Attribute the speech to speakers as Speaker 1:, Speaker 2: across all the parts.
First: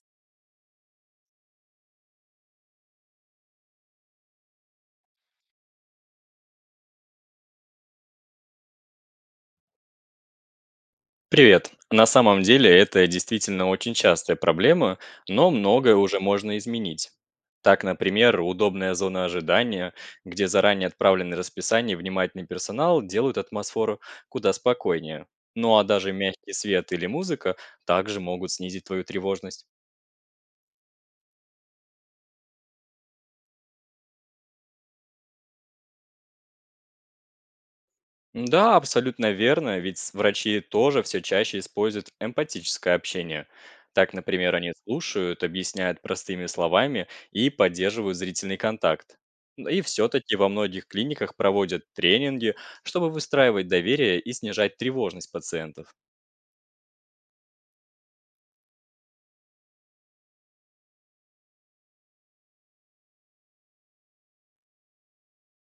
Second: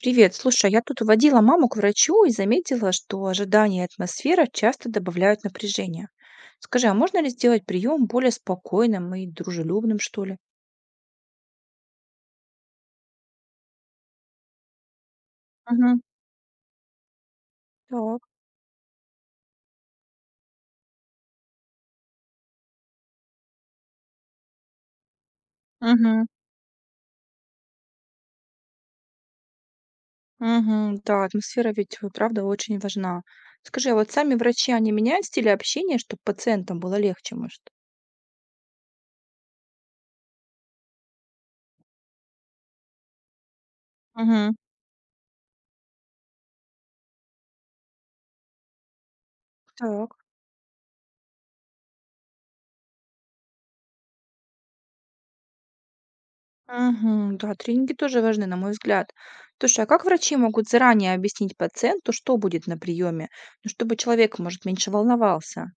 Speaker 1: Привет, слушай, а я тут водила маму к врачу и заметила, что ожидание и атмосфера часто добавляют напряжения. Скажи, а можно ли сделать прием более спокойным и дружелюбным, что ли?
Speaker 2: Привет. На самом деле это действительно очень частая проблема, но многое
Speaker 1: Мгм.
Speaker 2: уже можно изменить. Так,
Speaker 1: Так.
Speaker 2: например, удобная зона ожидания, где заранее отправлены расписания и внимательный персонал делают атмосферу куда спокойнее. Ну а даже
Speaker 1: Мгм.
Speaker 2: мягкий свет или музыка также могут снизить твою тревожность.
Speaker 1: Мгм, да, атмосфера ведь, правда, очень важна. Скажи, а вот сами врачи, они меняют стиль общения, чтобы пациентам было легче, может?
Speaker 2: Да, абсолютно верно, ведь врачи тоже все чаще используют эмпатическое общение. Так,
Speaker 1: Мгм.
Speaker 2: например, они слушают, объясняют простыми словами и поддерживают зрительный контакт. Ну и
Speaker 1: Так.
Speaker 2: все-таки во многих клиниках проводят тренинги, чтобы выстраивать доверие и снижать тревожность пациентов.
Speaker 1: Мгм. Да, тренинги тоже важны, на мой взгляд. Слушай, а как врачи могут заранее объяснить пациенту, что будет на приеме, ну, чтобы человек, может, меньше волновался?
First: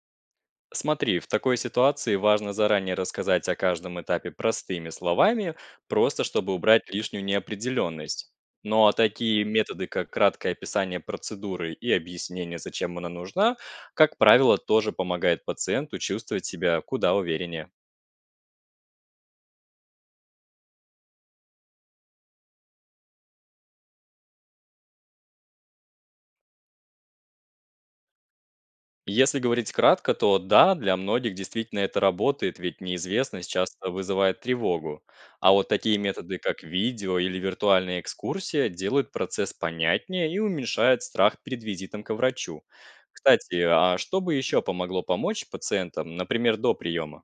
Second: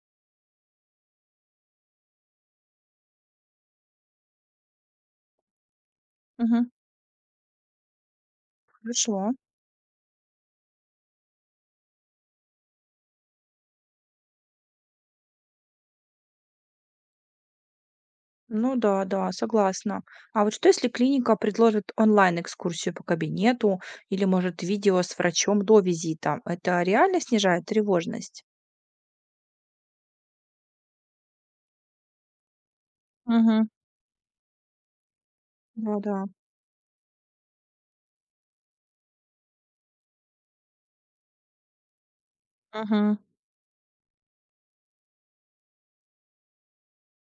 Speaker 2: Смотри, в такой ситуации важно заранее рассказать о каждом этапе простыми словами, просто чтобы
Speaker 1: Мгм.
Speaker 2: убрать лишнюю неопределенность. Но
Speaker 1: Хорошо.
Speaker 2: такие методы, как краткое описание процедуры и объяснение, зачем она нужна, как правило, тоже помогает пациенту чувствовать себя куда увереннее.
Speaker 1: Ну да, да, согласна. А вот что, если клиника предложит онлайн-экскурсию по кабинету или, может, видео с врачом до визита? Это реально снижает тревожность?
Speaker 2: Если говорить кратко, то да, для многих действительно это работает, ведь неизвестность
Speaker 1: Мгм.
Speaker 2: часто вызывает тревогу. А вот такие
Speaker 1: Да, да.
Speaker 2: методы, как видео или виртуальная экскурсия, делают процесс понятнее и уменьшают страх перед визитом к врачу.
Speaker 1: Мгм.
Speaker 2: Кстати, а что бы еще помогло помочь пациентам, например, до приема?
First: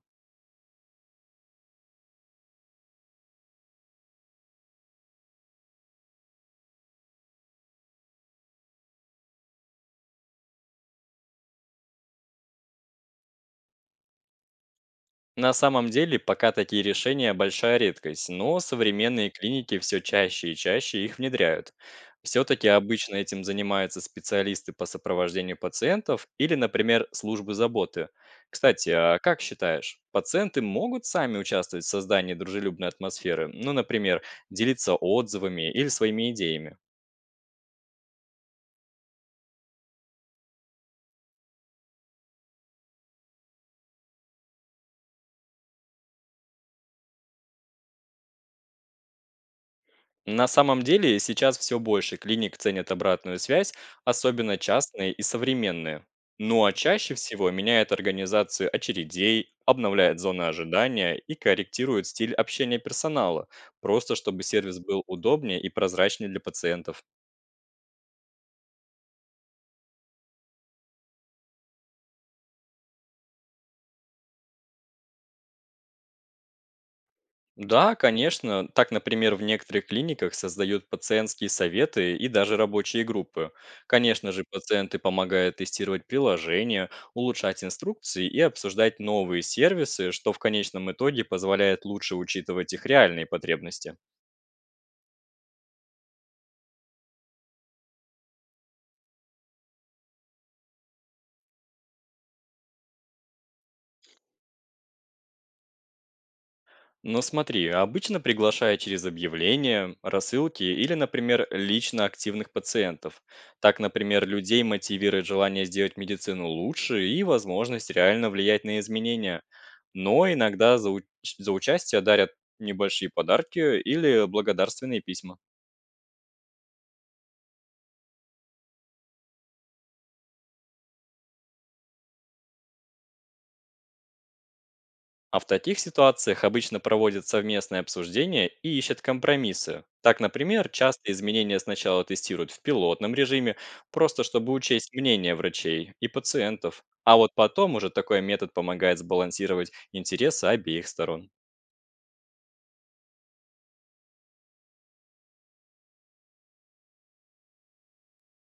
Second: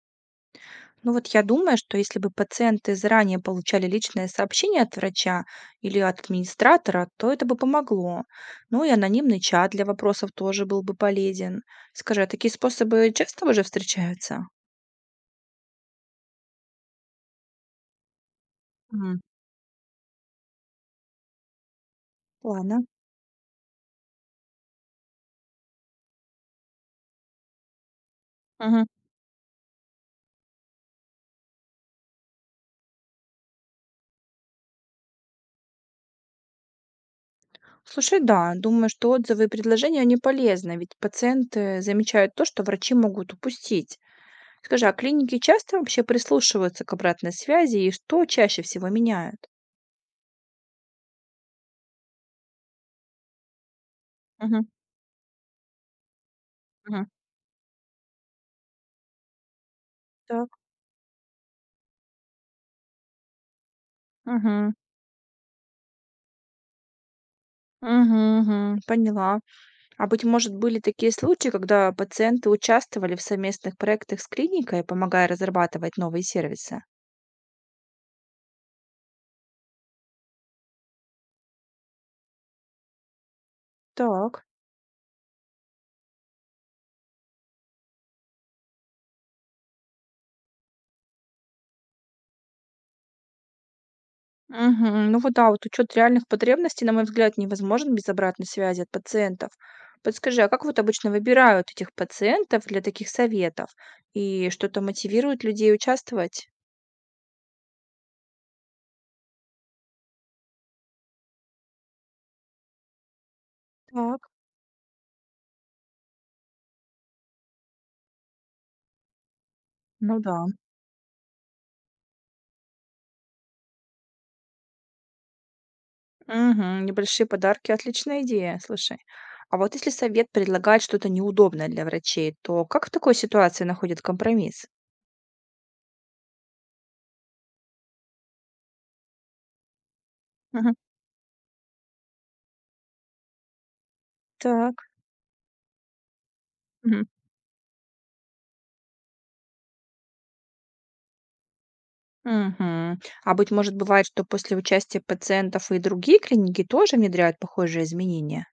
Speaker 1: Ну вот я думаю, что если бы пациенты заранее получали личное сообщение от врача или от администратора, то это бы помогло. Ну и анонимный чат для вопросов тоже был бы полезен. Скажи, а такие способы часто уже встречаются?
Speaker 2: На самом деле, пока такие решения большая редкость, но
Speaker 1: Мгм.
Speaker 2: современные клиники все чаще и чаще их внедряют. Все-таки
Speaker 1: Ладно.
Speaker 2: обычно этим занимаются специалисты по сопровождению пациентов или, например, службы заботы.
Speaker 1: Мгм.
Speaker 2: Кстати, а как считаешь, пациенты могут сами участвовать в создании дружелюбной атмосферы, ну, например, делиться отзывами или своими идеями?
Speaker 1: Слушай, да, думаю, что отзывы и предложения, они полезны, ведь пациенты замечают то, что врачи могут упустить. Скажи, а клиники часто вообще прислушиваются к обратной связи и что чаще всего меняют?
Speaker 2: На самом деле сейчас все больше клиник ценят обратную связь, особенно
Speaker 1: Мгм.
Speaker 2: частные и современные. Ну а
Speaker 1: Мгм.
Speaker 2: чаще всего меняет организацию очередей, обновляет зоны
Speaker 1: Так.
Speaker 2: ожидания и корректирует стиль общения персонала, просто чтобы
Speaker 1: Мгм.
Speaker 2: сервис был удобнее и прозрачнее для пациентов.
Speaker 1: Мгм, мгм. Поняла. А быть может, были такие случаи, когда пациенты участвовали в совместных проектах с клиникой, помогая разрабатывать новые сервисы?
Speaker 2: Да, конечно. Так, например, в некоторых клиниках создают пациентские советы и даже рабочие группы. Конечно же,
Speaker 1: Так.
Speaker 2: пациенты помогают тестировать приложения, улучшать инструкции и обсуждать новые сервисы, что в конечном итоге позволяет лучше учитывать их реальные потребности.
Speaker 1: Мгм. Ну вот да, вот учет реальных потребностей, на мой взгляд, невозможен без обратной связи от пациентов. Подскажи, а как вот обычно выбирают этих пациентов для таких советов? И что-то мотивирует людей участвовать?
Speaker 2: Но смотри, обычно приглашая через объявления, рассылки или, например, лично активных пациентов. Так,
Speaker 1: Так,
Speaker 2: например, людей мотивирует желание сделать медицину лучше и возможность реально влиять на изменения.
Speaker 1: ну
Speaker 2: Но
Speaker 1: да.
Speaker 2: иногда за участие дарят небольшие подарки или благодарственные письма.
Speaker 1: Мгм. Небольшие подарки - отличная идея, слушай. А вот если совет предлагает что-то неудобное для врачей, то как в такой ситуации находят компромисс?
Speaker 2: А в таких ситуациях обычно проводят совместное обсуждение и ищут компромиссы. Так, например,
Speaker 1: Мгм.
Speaker 2: часто изменения сначала тестируют в пилотном режиме, просто чтобы
Speaker 1: Так.
Speaker 2: учесть мнение врачей и пациентов.
Speaker 1: Мгм.
Speaker 2: А вот потом уже такой метод помогает сбалансировать интересы обеих сторон.
Speaker 1: Мгм. А быть может, бывает, что после участия пациентов и другие клиники тоже внедряют похожие изменения?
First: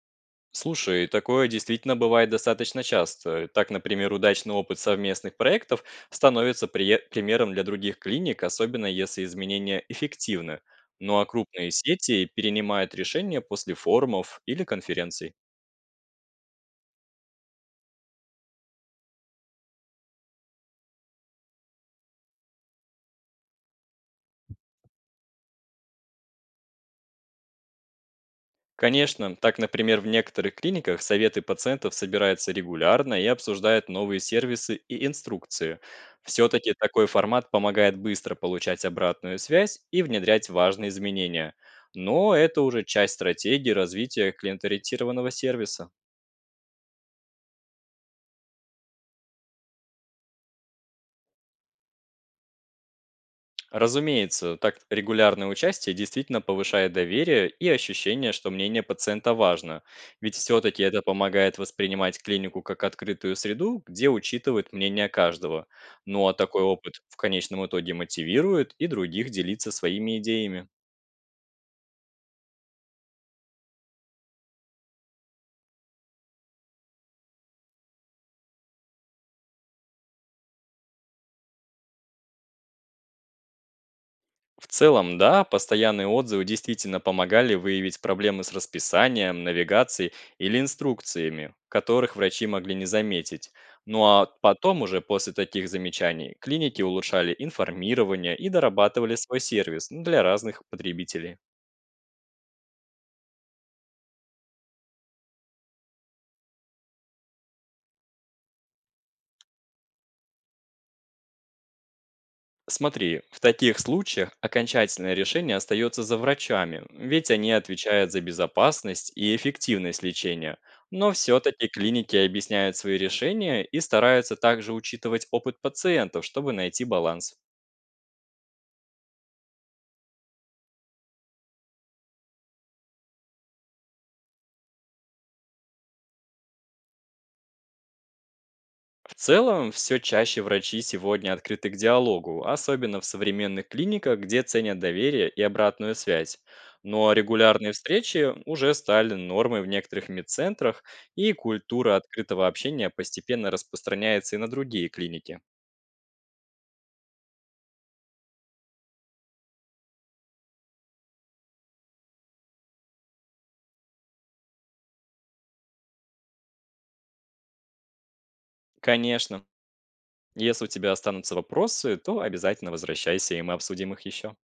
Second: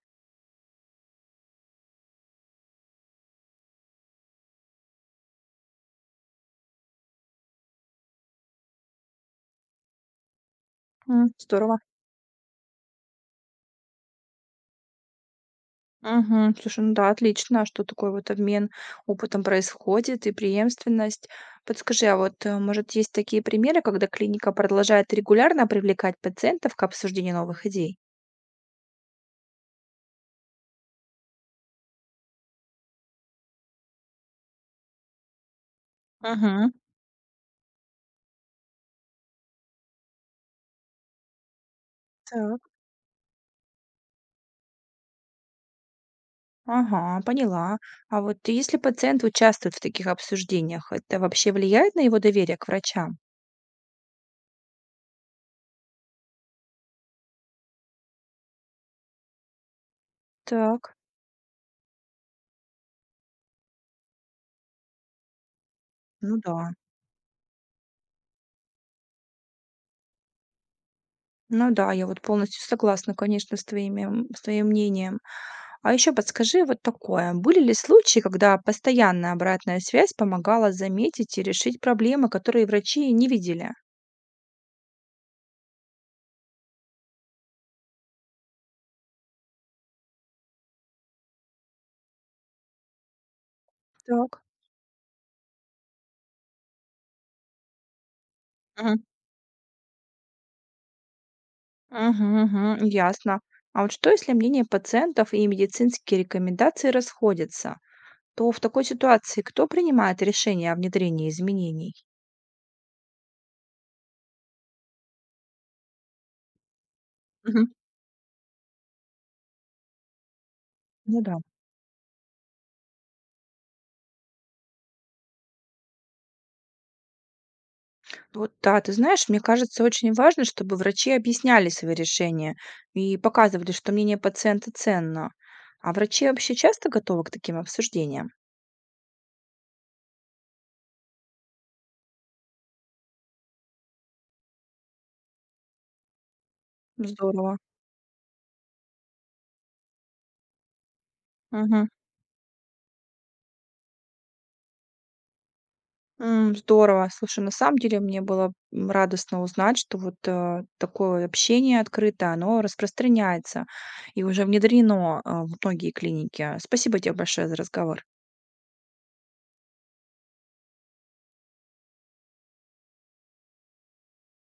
Speaker 2: Слушай, такое действительно бывает достаточно часто. Так, например, удачный опыт совместных проектов становится примером для других клиник, особенно если изменения эффективны. Ну а крупные
Speaker 1: Здорово.
Speaker 2: сети перенимают решения после форумов или конференций.
Speaker 1: Мгм. Слушай, ну да, отлично, а что такой вот обмен опытом происходит и преемственность. Подскажи, а вот, может, есть такие примеры, когда клиника продолжает регулярно привлекать пациентов к обсуждению новых идей?
Speaker 2: Конечно, так, например, в некоторых клиниках советы пациентов собираются регулярно и обсуждают новые сервисы и инструкции.
Speaker 1: Мгм.
Speaker 2: Все-таки такой формат помогает быстро получать обратную связь и внедрять важные изменения. Но
Speaker 1: Так,
Speaker 2: это уже часть стратегии развития клиенториентированного сервиса.
Speaker 1: ага, поняла. А вот если пациент участвует в таких обсуждениях, это вообще влияет на его доверие к врачам?
Speaker 2: Разумеется, так регулярное участие действительно повышает доверие и ощущение, что мнение пациента важно. Ведь все-таки
Speaker 1: Так,
Speaker 2: это помогает воспринимать клинику как открытую среду, где учитывают мнение каждого. Ну а
Speaker 1: ну да.
Speaker 2: такой опыт в конечном итоге мотивирует и других делиться своими идеями.
Speaker 1: Ну да, я вот полностью согласна, конечно, с твоим мнением. А еще подскажи вот такое. Были ли случаи, когда постоянная обратная связь помогала заметить и решить проблемы, которые врачи не видели?
Speaker 2: В целом, да, постоянные отзывы действительно помогали выявить проблемы с расписанием, навигацией или инструкциями, которых врачи могли не заметить. Ну а
Speaker 1: Так.
Speaker 2: потом уже после таких замечаний клиники улучшали информирование и
Speaker 1: Мгм.
Speaker 2: дорабатывали свой сервис, ну, для разных потребителей.
Speaker 1: Мгм, мгм, ясно. А вот что, если мнение пациентов и медицинские рекомендации расходятся, то в такой ситуации кто принимает решение о внедрении изменений?
Speaker 2: Смотри, в таких случаях окончательное решение остается за врачами, ведь они
Speaker 1: Мгм.
Speaker 2: отвечают за безопасность и эффективность лечения. Но
Speaker 1: Ну да.
Speaker 2: все-таки клиники объясняют свои решения и стараются также учитывать опыт пациентов, чтобы найти баланс.
Speaker 1: Вот да, ты знаешь, мне кажется, очень важно, чтобы врачи объясняли свои решения и показывали, что мнение пациента ценно. А врачи вообще часто готовы к таким обсуждениям?
Speaker 2: В целом, все чаще врачи сегодня открыты к диалогу, особенно в современных клиниках, где ценят доверие и обратную связь. Но
Speaker 1: Здорово.
Speaker 2: регулярные встречи уже стали нормой в некоторых медцентрах, и
Speaker 1: Мгм.
Speaker 2: культура открытого общения постепенно распространяется и на другие клиники.
Speaker 1: Здорово. Слушай, на самом деле мне было радостно узнать, что вот такое общение открытое, оно распространяется и уже внедрено в многие клиники. Спасибо тебе большое за разговор.
Speaker 2: Конечно, если у тебя останутся вопросы, то обязательно возвращайся, и мы обсудим их еще.